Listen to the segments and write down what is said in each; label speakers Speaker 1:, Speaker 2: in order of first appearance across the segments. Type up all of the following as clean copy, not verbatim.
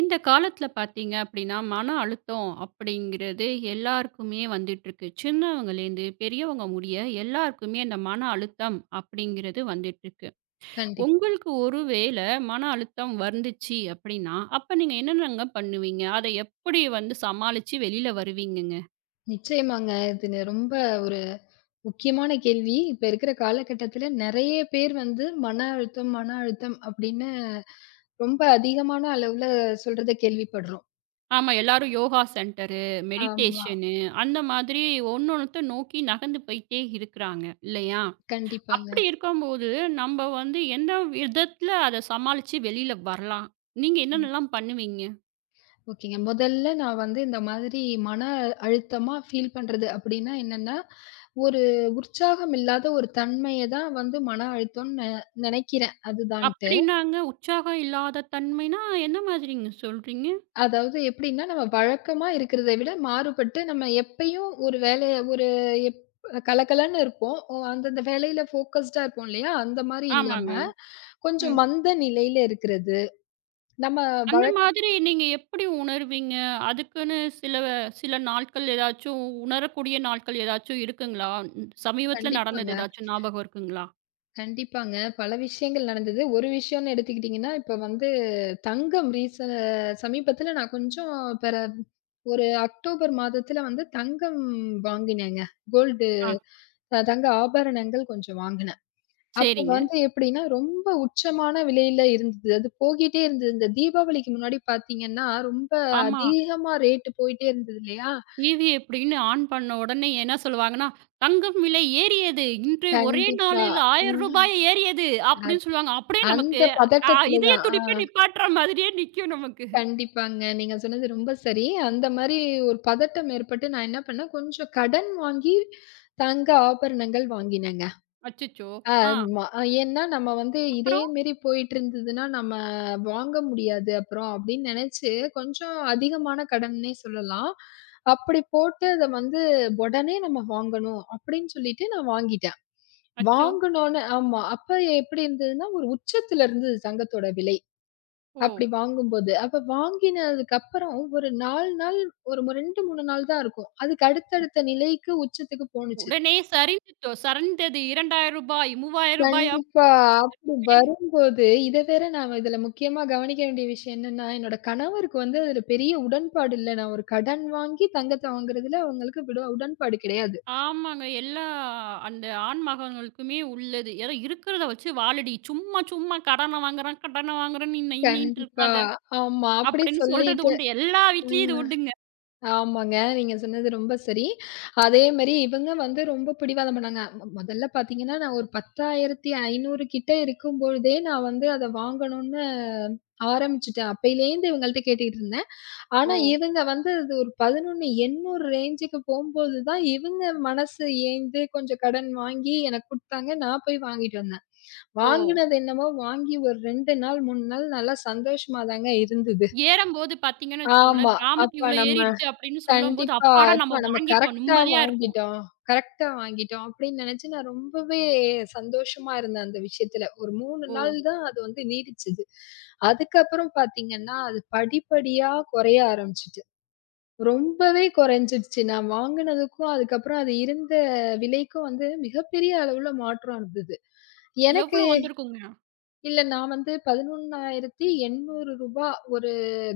Speaker 1: இந்த காலத்துல பார்த்தீங்க அப்படின்னா, மன அழுத்தம் அப்படிங்கிறது எல்லாருக்குமே வந்துட்டுருக்கு. சின்னவங்கலேருந்து பெரியவங்க முடிய எல்லாருக்குமே இந்த மன அழுத்தம் அப்படிங்கிறது வந்துட்டுருக்கு.
Speaker 2: கண்டிப்
Speaker 1: உங்களுக்கு ஒரு வேள மன அழுத்தம் வந்துச்சு அப்படின்னா, அப்ப நீங்க என்னென்னங்க பண்ணுவீங்க? அத எப்படி வந்து சமாளிச்சு வெளில வருவீங்கங்க?
Speaker 2: நிச்சயமாங்க. இது ரொம்ப ஒரு முக்கியமான கேள்வி. இப்ப இருக்கிற காலகட்டத்தில நெறைய பேர் வந்து மன அழுத்தம், மன அழுத்தம் அப்படின்னு ரொம்ப அதிகமான அளவுல சொல்றத கேள்விப்படுறோம்.
Speaker 1: ஆமா, எல்லாரும் யோகா சென்டரு,
Speaker 2: ஆமா.
Speaker 1: மெடிடேஷனு அந்த மாதிரி ஒண்ணு ஒண்ணுத்த நோக்கி நகர்ந்து போயிட்டே இருக்கிறாங்க இல்லையா?
Speaker 2: கண்டிப்பாங்க.
Speaker 1: அப்படி இருக்கும்போது, நம்ப வந்து எந்த விதத்தில அத சமாளிச்சு வெளியில வரலாம்? நீங்க
Speaker 2: ம்.
Speaker 1: என்னென்னலாம் பண்ணுவீங்க?
Speaker 2: ஓகேங்க. முதல்ல நான் வந்து இந்த மாதிரி மன அழுத்தமா ஃபீல் பண்றது அப்படின்னா என்னன்னா, ஒரு உற்சாகம் இல்லாத ஒரு தன்மைய தான் வந்து மன அழுத்தம்னு நெனைக்கிறேன் அதுதான்ட்டு.
Speaker 1: அப்படின்னாங்க உற்சாகம் இல்லாத தன்மைனா, என்ன மாதிரிங்க சொல்றீங்க?
Speaker 2: அதாவது எப்படின்னா, நம்ம வழக்கமா இருக்கிறத விட மாறுபட்டு, நம்ம எப்பயும் ஒரு வேலைய ஒரு எப் கலகலன்னு இருப்போம். அந்தந்த வேலையில ஃபோக்கஸ்டா இருப்போம் இல்லையா? அந்த மாரி இல்லாம,
Speaker 1: ஆமாங்க.
Speaker 2: கொஞ்சம்
Speaker 1: ம்.
Speaker 2: மந்த நிலையில இருக்கிறது. நம்ம
Speaker 1: அந்த
Speaker 2: வழக்க
Speaker 1: மாதிரி நீங்க எப்படி உணர்வீங்க? அதுக்குன்னு சில சில நாட்கள் ஏதாச்சும் உணரக்கூடிய நாட்கள் ஏதாச்சும் இருக்குங்களா? சமீபத்தில
Speaker 2: கண்டிப்பாங்க,
Speaker 1: நடந்தது ஏதாச்சும் ஞாபகம் இருக்குங்களா?
Speaker 2: கண்டிப்பாங்க. பல விஷயங்கள் நடந்தது. ஒரு விஷயம்னு எடுத்துக்கிட்டிங்கன்னா, இப்ப வந்து தங்கம் ரீச சமீபத்தில நான் கொஞ்சம் பெற ஒரு அக்டோபர் மாதத்தில வந்து தங்கம் வாங்கினேங்க. கோல்டு,
Speaker 1: ஆ,
Speaker 2: தங்க ஆபரணங்கள் கொஞ்சம் வாங்கினேன். அப்ப
Speaker 1: சரிங்க.
Speaker 2: வந்து எப்படின்னா, ரொம்ப உச்சமான விலையில இருந்தது. அது போகிட்டே இருந்தது. இந்த தீபாவளிக்கு முன்னாடி பார்த்தீங்கன்னா, ரொம்ப
Speaker 1: ஆமா.
Speaker 2: அதிகமா ரேட் போயிட்டே இருந்தது இல்லையா?
Speaker 1: டிவி எப்படின்னு ஆன் பண்ண உடனே என்ன சொல்லுவாங்கன்னா, "தங்கம் விலை ஏறியது. இன்று ஒரே
Speaker 2: கண்டிப்பா.
Speaker 1: நாளில் ரூ.
Speaker 2: ம்.
Speaker 1: 1000 ஏறியது"
Speaker 2: அத்
Speaker 1: அப்படின்னு சொல்லுவாங்க. அப்படியே நமக்கு
Speaker 2: அந்த பதட்டத்துல
Speaker 1: இதய
Speaker 2: தான்.
Speaker 1: துடிப்பே நிப்பாட்டுற மாதிரியே நிக்கும் நமக்கு.
Speaker 2: கண்டிப்பாங்க. நீங்க சொன்னது ரொம்ப சரி. அந்த மாரி ஒரு பதட்டம் ஏற்பட்டு நான் என்ன பண்ணேன், கொஞ்சம் கடன் வாங்கி தங்க ஆபரணங்கள் வாங்கினேங்க.
Speaker 1: அச்சச்சோ! ஆ
Speaker 2: ஆமா. ஏன்னா நம்ம வந்து இதே
Speaker 1: அப்புறம்?
Speaker 2: மாரி போயிட்டுருந்ததுன்னா, நம்ம வாங்க முடியாது அப்புறம் அப்படின்னு நெனச்சு, கொஞ்சம் அதிகமான கடன்னே சொல்லலாம். அப்படி போட்டு அத வந்து உடனே நம்ம வாங்கணும் அப்படின்னு சொல்லிட்டு நான் வாங்கிட்டேன்.
Speaker 1: அச்சோ!
Speaker 2: வாங்கனோனே ஆமா. அப்ப எப்படி இருந்ததுன்னா, ஒரு உச்சத்துல இருந்தது தங்கத்தோட விலை.
Speaker 1: ஓ!
Speaker 2: அப்படி வாங்கும்போது. அப்ப வாங்கினதுக்கப்புறம் ஒரு 4 நாள் ஒரு 2, 3 நாள் தான் இருக்கும். அதுக்கு அடுத்தடுத்த நிலைக்கு உச்சத்துக்கு போணுச்சு.
Speaker 1: உடனே சரிந்துச்சோ சரிந்தது ரூ. 2000 ரூ. 3000
Speaker 2: கண்டிப்பா.
Speaker 1: அப்படின்னு
Speaker 2: அப்படி
Speaker 1: சொல்லிட்டுமே
Speaker 2: வரும்போது, இத வேற நான் இதுல முக்கியமா கவனிக்க வேண்டிய விஷயம் என்னன்னா, என்னோட கணவருக்கு வந்து அதுல பெரிய உடன்பாடு இல்ல. நான் ஒரு கடன் வாங்கி தங்கத்த வாங்குறதுல அவங்களுக்கு விட உடன்பாடு கிடையாது.
Speaker 1: ஆமாங்க. எல்லா அந்த ஆண்மகன்களுக்குமே உள்ளது. ஏதோ இருக்கிறத வச்சு வாழடி. சும்மா சும்மா கடன வாங்குறேன், கடன வாங்குறேன்னு இன்ன இன்னின்ட்டு
Speaker 2: கண்டிப்பா.
Speaker 1: இருக்காத.
Speaker 2: ஆமா. அப்படி
Speaker 1: அப்படின்னு சொல்றது
Speaker 2: சொல்லிட்டு
Speaker 1: உண்டு. எல்லா வீட்லயும் இது
Speaker 2: ம்.
Speaker 1: உண்டுங்க.
Speaker 2: ஆமாங்க. நீங்க சொன்னது ரொம்ப சரி. அதே மாரி இவங்க வந்து ரொம்ப பிடிவாதம் பண்ணாங்க. மொதல்ல பாத்தீங்கன்னா, நான் ஒரு 10,500 கிட்ட இருக்கும்பொழுதே நான் வந்து அத வாங்கணும்னு ஆரம்பிச்சுட்டேன். அப்பயிலேருந்து இவங்கள்ட்ட கேட்டுட்டு இருந்தேன். ஆனா,
Speaker 1: ஓ!
Speaker 2: இவங்க வந்து அது ஒரு 11,800 ரேஞ்சுக்கு போம்போது தான், இவங்க மனசு ஏந்து கொஞ்சம் கடன் வாங்கி எனக்கு குடுத்தாங்க. நான் போய் வாங்கிட்டு வந்தேன்.
Speaker 1: ஓ!
Speaker 2: வாங்கினது என்னமோ வாங்கி ஒரு 2 நாள், 3 நாள் நல்லா சந்தோஷமா தாங்க இருந்தது.
Speaker 1: ஏறம்போது பார்த்தீங்கன்னு வச்சுக்கோங்களேன்,
Speaker 2: ஆமா.
Speaker 1: கிராமுக்கு
Speaker 2: அப்ப
Speaker 1: இவ்ளோ
Speaker 2: நம்ம
Speaker 1: ஏறிடுச்சு அப்படின்னு சொல்லும்போது,
Speaker 2: கண்டிப்பா,
Speaker 1: அப்பாடா
Speaker 2: "அப்பா
Speaker 1: நம்ம
Speaker 2: நம்ம
Speaker 1: வாங்கிட்டோம்
Speaker 2: கரெக்ட்டா
Speaker 1: நிம்மதியா இருக்கும்.
Speaker 2: வாங்கிட்டோம். கரெக்ட்டா வாங்கிட்டோம்." அப்படின்னு நெனச்சு நான் ரொம்பவே சந்தோஷமா இருந்தேன் அந்த விஷயத்துல. ஒரு 3
Speaker 1: ஓ!
Speaker 2: நாள் தான் அது வந்து நீடிச்சது. அதுக்கப்புறம் பாத்தீங்கன்னா, அது படிப்படியா குறைய ஆரம்பிச்சுட்டு. ரொம்பவே குறைஞ்சிடுச்சு. நான் வாங்குனதுக்கும், அதுக்கப்புறம் அது இருந்த விலைக்கும் வந்து மிகப்பெரிய அளவுல மாற்றம் இருந்தது. எனக்கு
Speaker 1: எவ்ளோ வந்திருக்குங்க?
Speaker 2: இல்ல நான் வந்து ரூ. 11,800 ஒரு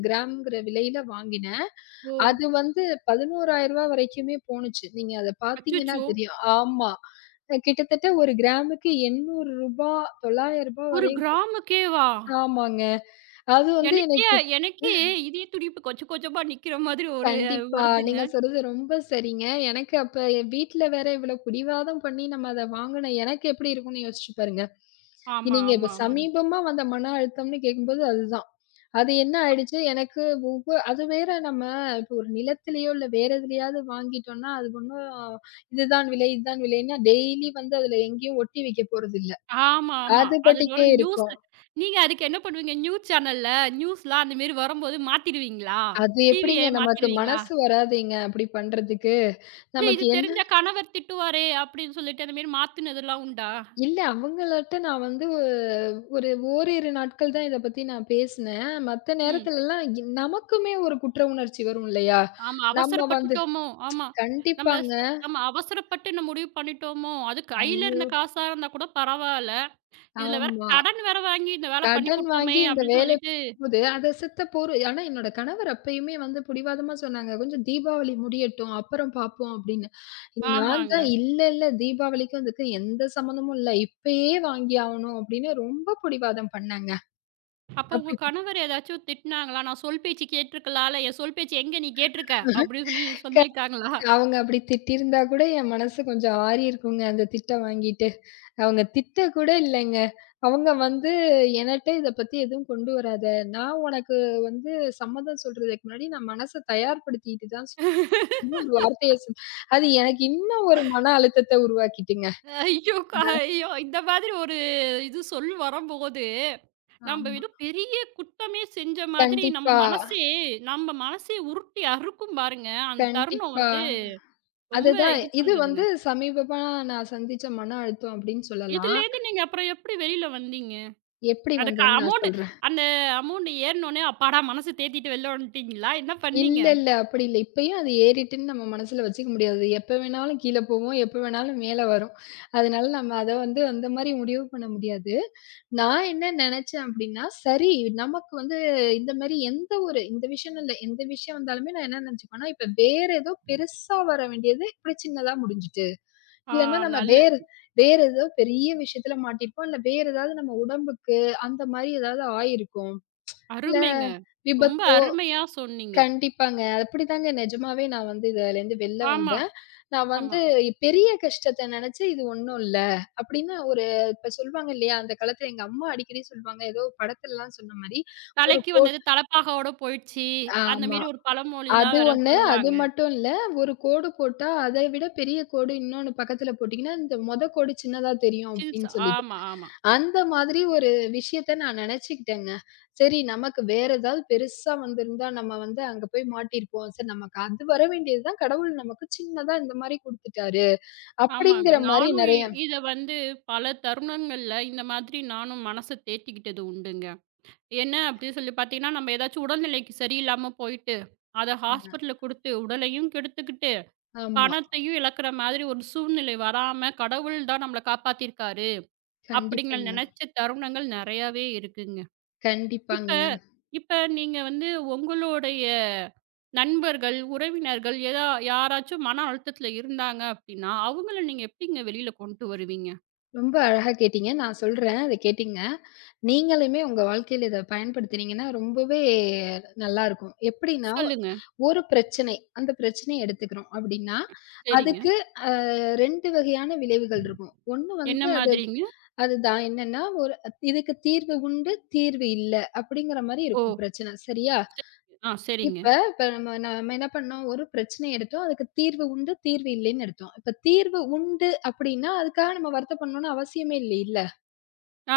Speaker 2: கிராம்ங்கிற விலையில வாங்கினேன்.
Speaker 1: ஓ!
Speaker 2: அது வந்து ரூ. 11,000 வரைக்குமே போணுச்சு. நீங்க அத பார்த்தீங்கன்னா
Speaker 1: அச்சச்சோ!
Speaker 2: தெரியும். ஆமா. கிட்டத்தட்ட ஒரு கிராமுக்கு ரூ. 800 ரூ. 900
Speaker 1: 1
Speaker 2: வரையும்
Speaker 1: கிராமுக்கேவா?
Speaker 2: ஆமாங்க. அது வந்து
Speaker 1: எனக்கே
Speaker 2: எனக்கு
Speaker 1: எனக்கே இதய துடிப்பு கொச்ச கொச்சமா நிக்கிற மாதிரி ஒரு
Speaker 2: கண்டிப்பா.
Speaker 1: வருதுங்க.
Speaker 2: நீங்க சொல்றது ரொம்ப சரிங்க. எனக்கு அப்ப என் வீட்ல வேற இவ்ளோ பிடிவாதம் பண்ணி நம்ம அத வாங்குன எனக்கு எப்படி இருக்கும்னு யோசிச்சு பாருங்க.
Speaker 1: ஆமா,
Speaker 2: நீங்க இப்ப
Speaker 1: ஆமா, ஆமாங்க.
Speaker 2: சமீபமா வந்த மன அழுத்தம்னு கேட்கும்போது அதுதான். அது என்ன ஆயிடுச்சு எனக்கு அது வேற நம்ம இப்ப ஒரு நிலத்திலயோ, இல்ல வேற எதுலயாவது வாங்கிட்டோம்னா, அது ஒண்ணும் இதுதான் விலை, இதுதான் விலைன்னா டெய்லி வந்து அதுல எங்கேயும் ஒட்டி வைக்க போறதில்ல.
Speaker 1: ஆமா, ஆமா.
Speaker 2: அது
Speaker 1: அது ஒரு
Speaker 2: பாட்டுக்கே
Speaker 1: நியூஸ்.
Speaker 2: இருக்கும்.
Speaker 1: நீங்க அதுக்கு என்ன பண்ணுவீங்க? நியூஸ் சேனல்ல நியூஸ்லாம் அந்த மாரி வரும்போது மாத்திருவீங்களா?
Speaker 2: அது
Speaker 1: டிவிய
Speaker 2: எப்படிங்க நமக்கு
Speaker 1: மாத்திருவீங்களா?
Speaker 2: மனசு வராதேங்க அப்படி பண்றதுக்கு.
Speaker 1: இல்ல
Speaker 2: நமக்கு
Speaker 1: இது
Speaker 2: என்ன
Speaker 1: தெரிஞ்சா கணவர் திட்டுவாரே! அப்டின்னு சொல்லிட்டு அந்த மாரி மாத்துனதெல்லாம் உண்டா?
Speaker 2: இல்ல அவங்கள்ட்ட நான் வந்து ஒரு ஓரிரு நாட்கள் தான் இத பத்தி நான் பேசினேன். மத்த
Speaker 1: ம்.
Speaker 2: நேரத்துலலாம் நமக்குமே ஒரு குற்ற உணர்ச்சி வரும் இல்லையா?
Speaker 1: ஆமா.
Speaker 2: நம்ம வந்து
Speaker 1: அவசரப்பட்டுட்டோமோ! ஆமா. நம்ம ச
Speaker 2: கண்டிப்பாங்க.
Speaker 1: ஆமா அவசரப்பட்டு இந்த முடிவு பண்ணிட்டோமோ! அது கையில
Speaker 2: ஐயோ!
Speaker 1: இருந்த காசா இருந்தா கூட பரவால்ல. இதுல வேற
Speaker 2: ஆமா.
Speaker 1: கடன் வேற வாங்கி இந்த வேல
Speaker 2: கடன்
Speaker 1: பண்ணிப்புட்டோமே!
Speaker 2: வாங்கி இந்த
Speaker 1: அப்டின்னு
Speaker 2: வேலை
Speaker 1: சொல்லிட்டு
Speaker 2: போது அத செத்த போரு. ஆனா என்னோட கணவர் அப்பயுமே வந்து பிடிவாதமா சொன்னாங்க. "கொஞ்சம் தீபாவளி முடியட்டும். அப்புறம் பார்ப்போம்" அப்படின்னு. நான் தான்
Speaker 1: ஆமாங்க.
Speaker 2: "இல்ல, இல்ல தீபாவளிக்கும் இதுக்கும் எந்த சம்மந்தமும் இல்ல. இப்பயே வாங்கி ஆவணும்" அப்படின்னு ரொம்ப பிடிவாதம் பண்ணாங்க.
Speaker 1: அப்ப உங்க
Speaker 2: அப்படி
Speaker 1: கணவர் ஏதாச்சும் திட்டுனாங்களா? நான் சொல் பேச்சு கேட்டுருக்கலாம்ல. என் சொல் பேச்சு எங்க நீ கேட்டுருக்க? அப்டின்னு சொல்லி சொல்லியிருக்காங்களா?
Speaker 2: அவங்க அப்படி திட்டியிருந்தா கூட என் மனசு கொஞ்சம் ஆறியிருக்குங்க, அந்த திட்ட வாங்கிட்டு. அவங்க திட்ட கூட இல்லைங்க. அவங்க வந்து எனட்ட இத பத்தி எதுவும் கொண்டு வராத. நான் உனக்கு வந்து சம்மதம் சொல்றதுக்கு முன்னாடி நான் மனச தயார்படுத்திட்டு தான் சொல்லணும்னு ஒரு வார்த்தைய சொல். அது எனக்கு இன்னும் ஒரு மன அழுத்தத்த உருவாக்கிட்டுங்க.
Speaker 1: ஐயோ! க ஐயோ! இந்த மாதிரி ஒரு இது சொல் வரம்போது நம்ம
Speaker 2: ஆமா.
Speaker 1: ஏதோ பெரிய குத்தமே செஞ்ச மாதிரி நம்ம
Speaker 2: கண்டிப்பா,
Speaker 1: மனசே நம்ம மனசே உருட்டி அறுக்கும் பாருங்க. அந்த தருணம்
Speaker 2: கண்டிப்பா.
Speaker 1: வந்து ரொம்ப
Speaker 2: அதுதான்
Speaker 1: இது
Speaker 2: இது
Speaker 1: பண்றதுங்க.
Speaker 2: வந்து சமீபமா நான் சந்திச்ச மன அழுத்தம் அப்படின்னு சொல்லலாம்.
Speaker 1: இதுலேருந்து நீங்க அப்புறம் எப்படி வெளியில வந்தீங்க?
Speaker 2: எப்படி
Speaker 1: அதுக்கு
Speaker 2: வந்ததுன்னு நான்
Speaker 1: அமௌண்ட்
Speaker 2: சொல்றேன்.
Speaker 1: அந்த அமௌண்ட் ஏறுனோனே அப்பாடா மனசு தேத்திட்டு வெளில வந்துட்டீங்களா? என்ன பண்ணீங்க?
Speaker 2: இல்ல, இல்ல. அப்படி இல்ல. இப்பயும் அது ஏறிட்டுன்னு நம்ம மனசுல வச்சுக்க முடியாது. எப்ப வேணாலும் கீழ போகும். எப்ப வேணாலும் மேல வரும். அதனால நம்ம அத வந்து அந்த மாரி முடிவு பண்ண முடியாது. நான் என்ன நெனச்சேன் அப்படின்னா, சரி நமக்கு வந்து இந்த மாரி எந்த ஒரு இந்த விஷயம்னு இல்ல. எந்த விஷயம் வந்தாலுமே நான் என்ன நெனச்சுப்பேன்னா, இப்ப வேற ஏதோ பெருசா வர வேண்டியது இப்படி சின்னதா முடிஞ்சுட்டு.
Speaker 1: ஆ
Speaker 2: இல்லன்னா நம்ம
Speaker 1: நல்ல
Speaker 2: வேற வேற ஏதோ பெரிய விஷயத்துல மாட்டிப்போம். இல்ல வேற ஏதாவது நம்ம உடம்புக்கு அந்த மாரி ஏதாவது ஆயிருக்கும். இல்ல
Speaker 1: அருமைங்க. ரொம்ப
Speaker 2: விபத்து.
Speaker 1: அருமையா சொன்னீங்க.
Speaker 2: கண்டிப்பாங்க. அப்படிதாங்க நிஜமாவே நான் வந்து இதுலேருந்து வெளில
Speaker 1: ஆமா,
Speaker 2: வந்தேன். நான்
Speaker 1: ஆமா.
Speaker 2: வந்து பெரிய கஷ்டத்த நெனச்சு இது ஒண்ணும் இல்ல. அப்படின்னு ஒரு இப்ப சொல்வாங்க இல்லையா? அந்த காலத்துல எங்க அம்மா அடிக்கடி சொல்வாங்க. ஏதோ படத்துலலாம் சொன்ன மாரி ஒரு
Speaker 1: தலைக்கு
Speaker 2: கோட்.
Speaker 1: வந்தது தலப்பாகாவோட போயிடுச்சு. அந்த
Speaker 2: ஆமா.
Speaker 1: மாரி ஒரு
Speaker 2: அது
Speaker 1: பழமொழிலாம் வேற
Speaker 2: ஒண்ணு. அது
Speaker 1: சொல்லுவாங்க.
Speaker 2: மட்டும் இல்ல. ஒரு கோடு போட்டா, அதை விட பெரிய கோடு இன்னொன்னு பக்கத்துல போட்டீங்கன்னா, இந்த மொத கோடு சின்னதா தெரியும்
Speaker 1: சில்ஸ்
Speaker 2: அப்டின்னு சொல்லிட்டு.
Speaker 1: ஆமா, ஆமா.
Speaker 2: அந்த மாதிரி ஒரு விஷயத்த நான் நெனச்சுக்கிட்டேங்க. சரி நமக்கு வேற ஏதாவது பெருசா வந்திருந்தா, நம்ம வந்து அங்க போய் மாட்டியிருப்போம். சரி நமக்கு அது வர வேண்டியது தான், கடவுள் நமக்கு சின்னதா இந்த மாரி குடுத்துட்டாரு.
Speaker 1: ஆமாங்க.
Speaker 2: அப்படிங்கிற மாரி
Speaker 1: நானும்
Speaker 2: நெறைய
Speaker 1: இத வந்து பல தருணங்கள்ல இந்த மாதிரி நானும் மனச தேத்திக்கிட்டது உண்டுங்க. என்ன அப்படி சொல்லி பார்த்தீங்கன்னா, நம்ம ஏதாச்சும் உடல்நிலைக்கு சரியில்லாம போயிட்டு, அத ஹாஸ்பிட்டலுக்கு குடுத்து, உடலையும் கெடுத்துக்கிட்டு,
Speaker 2: ஆமா.
Speaker 1: பணத்தையும் இழக்கிற மாதிரி ஒரு சூழ்நிலை வராம, கடவுள் தான் நம்மள காப்பாத்தியிருக்காரு. அப்படிங்கிற
Speaker 2: கண்டிப்பாங்க.
Speaker 1: நெனைச்ச தருணங்கள் நெறையாவே இருக்குங்க. இப்ப
Speaker 2: கண்டிப்பாங்க.
Speaker 1: இப்ப நீங்க வந்து உங்களுடைய நண்பர்கள், உறவினர்கள் யாராச்சும் மன அழுத்தத்தில இருந்தாங்க அப்படின்னா, அவங்கள நீங்க எப்படிங்க வெளியில கொண்டு வருவீங்க?
Speaker 2: ரொம்ப அழகா கேட்டீங்க. நான் சொல்றேன். அத கேட்டீங்க. நீங்களுமே உங்க வாழ்க்கையில இத பயன்படுத்தினீங்கன்னா, ரொம்பவே நல்லாருக்கும். எப்படின்னா,
Speaker 1: சொல்லுங்க.
Speaker 2: ஒரு பிரச்சனை, அந்த பிரச்சனைய எடுத்துக்கிறோம் அப்படின்னா,
Speaker 1: சரிங்க.
Speaker 2: அதுக்கு அ 2 வகையான விளைவுகள் இருக்கும். ஒண்ணு
Speaker 1: என்ன
Speaker 2: வந்து அது
Speaker 1: மாதிரிங்க?
Speaker 2: அதுதான் என்னன்னா, ஒரு இதுக்கு தீர்வு உண்டு, தீர்வு இல்ல அப்படிங்கிற மாரி
Speaker 1: ஓ!
Speaker 2: இருக்கும் பிரச்சனை. சரியா?
Speaker 1: சரிங்க. ஆ சரிங்க.
Speaker 2: இப்ப இப்ப நம்ம நம்ம என்ன பண்ணோம், ஒரு பிரச்சனைய எடுத்தோம். அதுக்கு தீர்வு உண்டு, தீர்வு இல்லைன்னு எடுத்தோம். இப்ப தீர்வு உண்டு அப்படின்னா, அதுக்காக நம்ம வருத்தப்படணும்னு அவசியமே இல்லைல்ல.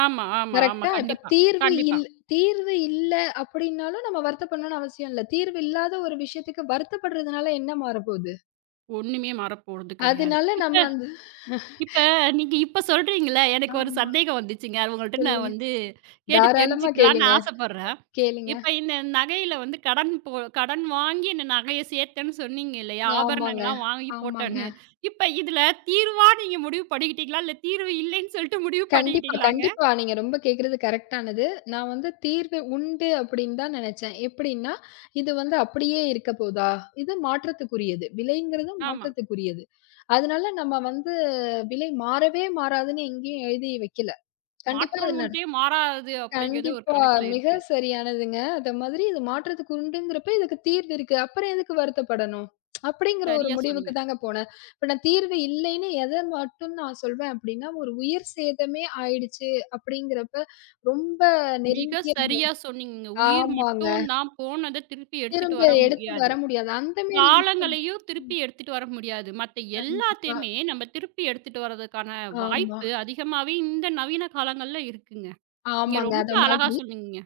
Speaker 1: ஆமா, ஆமா, ஆமா.
Speaker 2: கரெக்ட்டா. இப்ப
Speaker 1: கண்டிப்பா,
Speaker 2: தீர்வு
Speaker 1: கண்டிப்பா.
Speaker 2: தீர்வு இல்ல அப்டின்னாலும் நம்ம வருத்தப்படணும்னு அவசியம் இல்ல. தீர்வு இல்லாத ஒரு விஷயத்துக்கு வருத்தப்படுறதுனால என்ன மாறப்போது?
Speaker 1: ஒண்ணுமே மறப்போறது கிடையாது.
Speaker 2: அதனால நம்ம
Speaker 1: இப்ப
Speaker 2: அந்த
Speaker 1: இப்ப நீங்க இப்ப சொல்றீங்கல்ல, எனக்கு ஒரு
Speaker 2: ஆமா.
Speaker 1: சந்தேகம் வந்துச்சுங்க. அது உங்கள்ட்ட நான்
Speaker 2: சொல்லுங்க.
Speaker 1: வந்து கேட்டு
Speaker 2: தாராளமா
Speaker 1: தெரிஞ்சுக்கலான்னு
Speaker 2: கேளுங்க,
Speaker 1: ஆசைப்படுறேன்.
Speaker 2: கேளுங்க.
Speaker 1: இப்ப இந்த நகையில வந்து கடன் வாங்கி இந்த நகைய சேர்த்தேன்னு சொன்னீங்க இல்லையா?
Speaker 2: ஆமாங்க,
Speaker 1: ஆபரணங்கள்லாம் வாங்கி
Speaker 2: ஆமாங்க.
Speaker 1: போட்டேன்னு. இப்ப இதுல தீர்வா நீங்க முடிவு பண்ணிக்கிட்டீங்களா? இல்ல தீர்வு இல்லைன்னு சொல்லிட்டு முடிவு
Speaker 2: கண்டிப்பா,
Speaker 1: பண்ணிக்கிட்டீங்களாங்க?
Speaker 2: கண்டிப்பா. நீங்க ரொம்ப கேட்கிறது கரெக்ட்டானது. நான் வந்து தீர்வு உண்டு அப்படின்னு தான் நெனச்சேன். எப்படின்னா, இது வந்து அப்படியே இருக்க போதா? இது மாற்றத்துக்குரியது. விலைங்கிறது
Speaker 1: ஆமா.
Speaker 2: மாற்றத்துக்குரியது. அதனால நம்ம வந்து விலை மாறவே மாறாதுன்னு எங்கேயும் எழுதி வைக்கல. கண்டிப்பா அது
Speaker 1: மாற்றம் ஒன்றே மாறாதது அப்படிங்கிறது ஒரு
Speaker 2: கண்டிப்பா.
Speaker 1: கணக்குல
Speaker 2: மிக
Speaker 1: இருக்கு.
Speaker 2: சரியானதுங்க. அத மாதிரி இது மாற்றத்துக்கு உண்டுங்கிறப்ப, இதுக்கு தீர்வு இருக்கு. அப்புறம் எதுக்கு வருத்தப்படணும்? அப்படிங்கிற ஒரு
Speaker 1: சரியா
Speaker 2: முடிவுக்கு
Speaker 1: சொன்னீங்க.
Speaker 2: தாங்க போனேன். இப்ப நான் தீர்வு இல்லைன்னு எத மட்டும் நான் சொல்வேன் அப்படின்னா, ஒரு உயிர் சேதமே ஆயிடுச்சு அப்படிங்கிறப்ப, ரொம்ப
Speaker 1: மிக
Speaker 2: நெருங்கிய உறவு.
Speaker 1: சரியா சொன்னீங்கங்க. உயிர்
Speaker 2: ஆமாங்க.
Speaker 1: மட்டும் தான் போனத திருப்பி எடுத்துட்டு
Speaker 2: திரும்ப
Speaker 1: வர
Speaker 2: எடுத்து வர
Speaker 1: முடியாது.
Speaker 2: முடியாது. அந்த மேரி விஷயம்.
Speaker 1: காலங்களையும் திருப்பி எடுத்துட்டு வர முடியாது. மத்த
Speaker 2: கண்டிப்பா.
Speaker 1: எல்லாத்தையுமே நம்ம திருப்பி எடுத்துட்டு வரதுக்கான
Speaker 2: ஆமா.
Speaker 1: வாய்ப்பு அதிகமாவே இந்த நவீன காலங்கள்ல இருக்குங்க. நீங்க
Speaker 2: ஆமாங்க.
Speaker 1: ரொம்ப
Speaker 2: அத
Speaker 1: அழகா
Speaker 2: மாதிரி
Speaker 1: சொன்னீங்கங்க.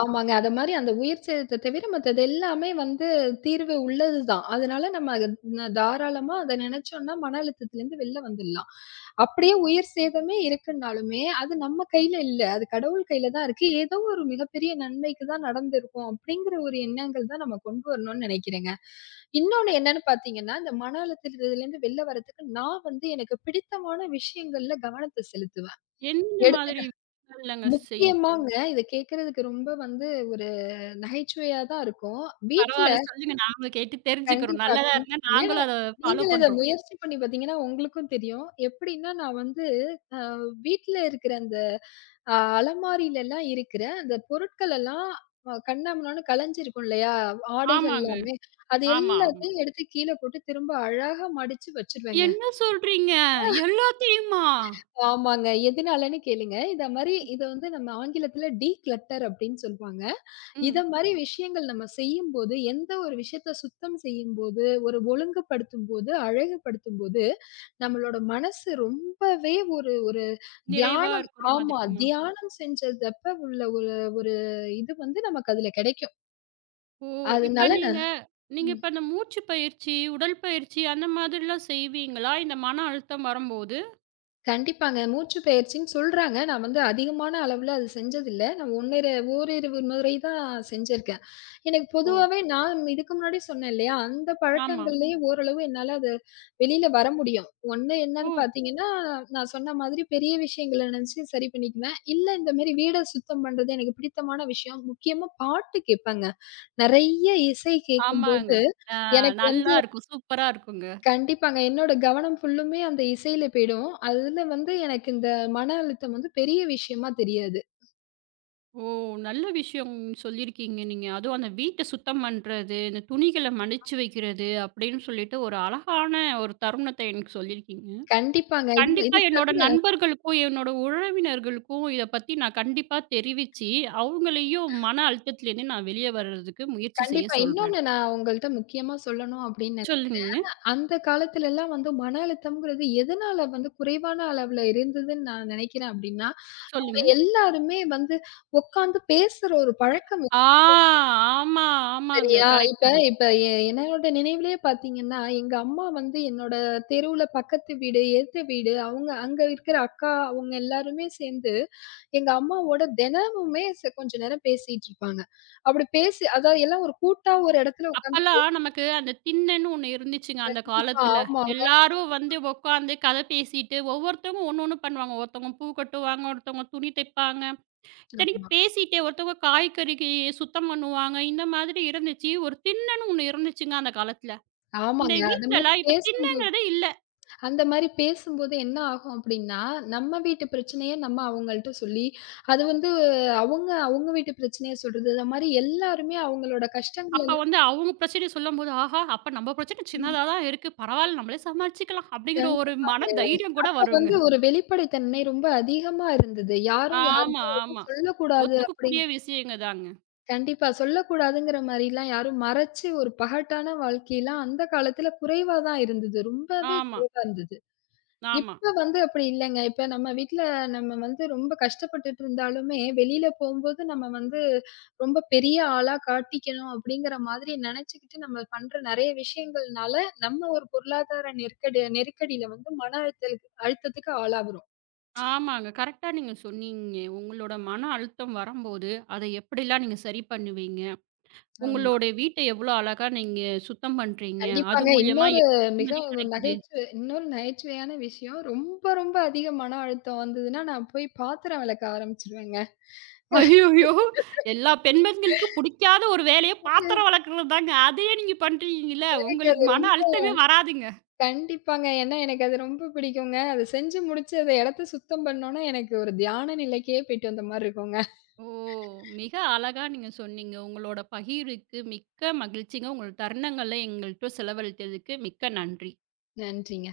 Speaker 2: ஆமாங்க. அத மாரி அந்த உயிர் சேதத்த தவிர மத்தது எல்லாமே வந்து தீர்வு உள்ளது தான். அதனால நம்ம அத தாராளமா அத நெனச்சோம்னா மன அழுத்தத்துலருந்து வெளில வந்துடலாம். அப்படியே உயிர் சேதமே இருக்குன்னாலுமே, அது நம்ம கையில இல்ல. அது கடவுள் கையில தான் இருக்கு. ஏதோ ஒரு மிகப்பெரிய நன்மைக்கு தான் நடந்திருக்கும். அப்படிங்கிற ஒரு எண்ணங்கள் தான் நம்ம கொண்டு வரணும்னு நெனைக்கிறேங்க. இன்னொன்னு என்னன்னு பார்த்தீங்கன்னா, இந்த மன அழுத்தத்துலருந்து வெளில வரதுக்கு நான் வந்து எனக்கு பிடித்தமான விஷயங்கள்ல கவனத்த செலுத்துவேன்.
Speaker 1: எந்த மாதிரி
Speaker 2: எடுத்துக்க
Speaker 1: விஷயங்கள்லங்க செய்வீங்க?
Speaker 2: முக்கியமாங்க இத கேட்கறதுக்கு ரொம்ப வந்து ஒரு நகைச்சுவையா தான் இருக்கும். வீட்ல
Speaker 1: பரவால்ல சொல்லுங்க. நாங்களும் கேட்டு தெரிஞ்சுக்கிறோம்.
Speaker 2: கண்டிப்பா,
Speaker 1: நல்லதா இருந்தா
Speaker 2: கண்டிப்பாங்க. ஏன்னா,
Speaker 1: நாங்களும் அத ஃபாலோ
Speaker 2: நீங்களும் இத
Speaker 1: பண்றோம்.
Speaker 2: முயற்சி பண்ணி பார்த்தீங்கன்னா, உங்களுக்கும் தெரியும். எப்படின்னா, நான் வந்து அ வீட்ல இருக்கிற அந்த அலமாரிலலாம் இருக்கிற அந்த பொருட்கள் எல்லாம் கண்ணாமண்ணான்னு கலைஞ்சிருக்கும் இல்லையா? ஆடைகள்
Speaker 1: ஆமாங்க.
Speaker 2: எல்லாமே. அது
Speaker 1: ஆமா, ஆமா.
Speaker 2: எல்லாத்தையும் எடுத்து கீழ போட்டு திரும்ப அழகா மடிச்சு வச்சுருவேங்க.
Speaker 1: என்ன சொல்றீங்க? எல்லாத்தையுமா?
Speaker 2: ஆமாங்க. எதுனாலன்னு கேளுங்க. இத மாரி இத வந்து நம்ம ஆங்கிலத்தில டீ கிளட்டர் அப்படின்னு சொல்லுவாங்க. இத
Speaker 1: ம்.
Speaker 2: மாரி விஷயங்கள் நம்ம செய்யும்போது, எந்த ஒரு விஷயத்த சுத்தம் செய்யும்போது, ஒரு ஒழுங்குபடுத்தும்போது, அழகுபடுத்தும்போது, நம்மளோட மனசு ரொம்பவே ஒரு ஒரு
Speaker 1: நிறைவா
Speaker 2: தியானம்
Speaker 1: இருக்கிற மாதிரி
Speaker 2: ஆமா.
Speaker 1: இருக்குமா?
Speaker 2: தியானம் செஞ்சதப்ப உள்ள ஒரு ஒரு இது வந்து நமக்கு அதுல கெடைக்கும்.
Speaker 1: ஓ! இப்ப
Speaker 2: அதனால
Speaker 1: நீங்க
Speaker 2: நான்
Speaker 1: நீங்க இப்ப இந்த மூச்சு பயிற்சி, உடல் பயிற்சி அந்த மாதிரிலாம் செய்வீங்களா? இந்த மன அழுத்தம் வரும்போது?
Speaker 2: கண்டிப்பாங்க. மூச்சு பயிற்சின்னு சொல்றாங்க. நான் வந்து அதிகமான அளவுல அது செஞ்சதில்ல. நான் ஓரிரு முறை தான் செஞ்சிருக்கேன். எனக்கு
Speaker 1: ஓ!
Speaker 2: பொதுவாவே நான் இதுக்கு முன்னாடி சொன்னேன் இல்லையா? அந்த
Speaker 1: ஆமா.
Speaker 2: பழக்கங்கள்லயே ம். ஓரளவு என்னால அது வெளியில வர முடியும். ஒண்ணு
Speaker 1: ஓ!
Speaker 2: என்னன்னு பார்த்தீங்கன்னா, நான் சொன்ன மாதிரி பெரிய விஷயங்கள நினைச்சு சரி பண்ணிக்குவேன். இல்ல இந்த மாரி வீட சுத்தம் பண்றது எனக்கு பிடித்தமான விஷயம். முக்கியமா பாட்டு கேட்பேங்க. நெறைய இசை
Speaker 1: ஆமாங்க.
Speaker 2: கேட்கும்போது
Speaker 1: ஆ
Speaker 2: எனக்கு வந்து
Speaker 1: நல்லா இருக்கும். சூப்பரா இருக்குங்க.
Speaker 2: கண்டிப்பாங்க. என்னோட கவனம் ஃபுல்லுமே அந்த இசையில போயிடும். அதுல வந்து எனக்கு இந்த மன அழுத்தம் வந்து பெரிய விஷயமா தெரியாது.
Speaker 1: ஓ! நல்ல விஷயம் சொல்லியிருக்கீங்க நீங்க. அதுவும் அந்த வீட்ட சுத்தம் பண்றது, இந்த துணிகள மடிச்சு வைக்கிறது அப்படின்னு சொல்லிட்டு ஒரு அழகான ஒரு தருணத்த எனக்கு சொல்லியிருக்கீங்க.
Speaker 2: கண்டிப்பாங்க. இது
Speaker 1: கண்டிப்பா
Speaker 2: இது
Speaker 1: என்னோட
Speaker 2: தவிர
Speaker 1: நண்பர்களுக்கும், என்னோட உறவினர்களுக்கும் இத பத்தி நான் கண்டிப்பா தெரிவிச்சு, அவங்களையும் மன அழுத்தத்திலேருந்து நான் வெளிய வர்றதுக்கு முயற்சி செய்ய
Speaker 2: கண்டிப்பா
Speaker 1: சொல்றேன்.
Speaker 2: இன்னொன்னு நான் உங்கள்ட்ட முக்கியமா சொல்லணும் அப்படின்னு நெனைக்கிறேன்.
Speaker 1: சொல்லுங்கங்க,
Speaker 2: அந்த காலத்துலலாம் வந்து மன அழுத்தம்ங்கிறது எதனால வந்து குறைவான அளவுல இருந்ததுன்னு நான் நெனைக்கிறேன் அப்படின்னா, அப்ப
Speaker 1: சொல்லுங்க.
Speaker 2: எல்லாருமே வந்து உட்காந்து பேசுற ஒரு பழக்கம்.
Speaker 1: ஆ ஆமா, ஆமாங்க.
Speaker 2: சரியா,
Speaker 1: கரெக்ட்,
Speaker 2: இப்ப
Speaker 1: கரெக்ட்.
Speaker 2: இப்ப என்னோட நினைவிலேயே பார்த்தீங்கன்னா, எங்க அம்மா வந்து என்னோட தெருவுல பக்கத்து வீடு, எதித்த வீடு, அவங்க அங்க இருக்கிற அக்கா அவங்க எல்லாருமே சேர்ந்து, எங்க அம்மாவோட தினமுமே கொஞ்ச நேரம் பேசிட்டு இருப்பாங்க. அப்படி பேசி அதாவது எல்லாம் ஒரு கூட்டா ஒரு இடத்துல உட்கார்ந்து
Speaker 1: அப்பலாம் நமக்கு அந்த திண்ணன்னு ஒண்ணு இருந்துச்சுங்க அந்த
Speaker 2: கண்டிப்பா
Speaker 1: காலத்துல.
Speaker 2: ஆமாங்க,
Speaker 1: எல்லாரும் வந்து உட்காந்து கதை பேசிட்டு, ஒவ்வொருத்தவங்க ஒண்ணு ஒண்ணு பண்ணுவாங்க. ஒருத்தவங்க பூ கட்டுவாங்க, ஒருத்தவங்க துணி தைப்பாங்க.
Speaker 2: ஆமா.
Speaker 1: இத்தனைக்கும் பேசிட்டே ஒருத்தவங்க காய்கறிக்கு சுத்தம் பண்ணுவாங்க. இந்த மாதிரி இருந்துச்சு. ஒரு திண்ணன்னு ஒண்ணு இருந்துச்சுங்க அந்த காலத்துல. இந்த
Speaker 2: ஆமாங்க. அந்த மாரி
Speaker 1: வீட்லலாம் இப்ப
Speaker 2: பேசும்போது
Speaker 1: திண்ணங்கிறதே இல்ல.
Speaker 2: அந்த மாரி பேசும்போது என்ன ஆகும் அப்படின்னா, நம்ம வீட்டு பிரச்சனைய நம்ம அவங்கள்ட்ட சொல்லி, அது வந்து அவங்க அவங்க வீட்டு பிரச்சனைய சொல்றது, இந்த மாரி எல்லாருமே அவங்களோட கஷ்டங்கள்
Speaker 1: அப்ப வந்து அவங்க பிரச்சனைய சொல்லும்போது, ஆஹா! அப்ப நம்ம பிரச்சனை
Speaker 2: எல்லாம்
Speaker 1: சின்னதா தான் இருக்கு. பரவால்ல நம்மளே சமாளிச்சுக்கலாம். அப்படிங்கிற ஒரு
Speaker 2: கண்டிப்பா.
Speaker 1: மன தைரியம் கூட
Speaker 2: அப்ப
Speaker 1: வருங்க.
Speaker 2: வந்து ஒரு வெளிப்படைத்தன்மை ரொம்ப அதிகமா இருந்தது. யாரும்
Speaker 1: ஆமா,
Speaker 2: யார்ட்டயும் எதுவும்
Speaker 1: ஆமா.
Speaker 2: சொல்லக்கூடாது
Speaker 1: ஒத்துக்கக்கூடிய
Speaker 2: அப்படிங்கிற
Speaker 1: விஷயங்க தாங்க.
Speaker 2: கண்டிப்பா. சொல்லக்கூடாதுங்கிற மாரிலாம் யாரும் மறைச்சு ஒரு பகட்டான வாழ்க்கைலாம் அந்த காலத்துல குறைவா தான் இருந்தது. ரொம்பவே
Speaker 1: ஆமா,
Speaker 2: குறைவா இருந்தது.
Speaker 1: ஆமா.
Speaker 2: இப்ப வந்து அப்படி இல்லங்க. இப்ப நம்ம வீட்ல நம்ம வந்து ரொம்ப கஷ்டப்பட்டுட்டு இருந்தாலுமே, வெளியில போம்போது நம்ம வந்து ரொம்ப பெரிய ஆளா காட்டிக்கணும் அப்படிங்கிற மாதிரி நெனச்சுக்கிட்டு நம்ம பண்ற நெறைய விஷயங்கள்னால, நம்ம ஒரு பொருளாதார நெருக்கடி நெருக்கடியில வந்து மன அழுத்தலுக்கு அழுத்தத்துக்கு ஆளாகுறோம்.
Speaker 1: ஆமாங்க. கரெக்ட்டா நீங்க சொன்னீங்க. உங்களோட மன அழுத்தம் வரும்போது, அத எப்படிலாம் நீங்க சரி பண்ணுவீங்க?
Speaker 2: ஆமா.
Speaker 1: உங்களோட வீட்ட எவ்வளோ அழகா நீங்க சுத்தம் பண்றீங்க? அது
Speaker 2: கண்டிப்பாங்க.
Speaker 1: மூலியமா
Speaker 2: இன்னொரு மிக
Speaker 1: நிம்மதி
Speaker 2: ஒரு
Speaker 1: கிடைக்குது?
Speaker 2: நகைச்சுவை இன்னொரு நகைச்சுவையான விஷயம், ரொம்ப ரொம்ப அதிக மன அழுத்தம் வந்ததுன்னா, நான் போய் பாத்திரம் வெளக்க ஆரம்பிச்சுருவேங்க.
Speaker 1: ஐய்யய்யோ! எல்லா பெண்களுக்கும் புடிக்காத ஒரு வேலையே பாத்திரம் வெளக்குறது தாங்க. அதையே நீங்க பண்றீங்கல்ல,
Speaker 2: எனக்கு
Speaker 1: உங்களுக்கு
Speaker 2: அது
Speaker 1: மன
Speaker 2: ரொம்ப
Speaker 1: அழுத்தமே வராதுங்க.
Speaker 2: கண்டிப்பாங்க. ஏன்னா எனக்கு அது ரொம்ப பிடிக்குங்க. அத செஞ்சு முடிச்சு, அந்த இடத்த சுத்தம் பண்ணோம்னா, எனக்கு ஒரு தியான நிலைக்கே போயிட்டு வந்த மாரி இருக்குங்க.
Speaker 1: ஓ! மிக அழகா நீங்க சொன்னீங்க. உங்களோட பகிர்வுக்கு மிக்க மகிழ்ச்சிங்க. உங்கள் தருணங்கள எங்கள்ட்ட செலவழித்ததுக்கு மிக்க நன்றி.
Speaker 2: நன்றிங்க.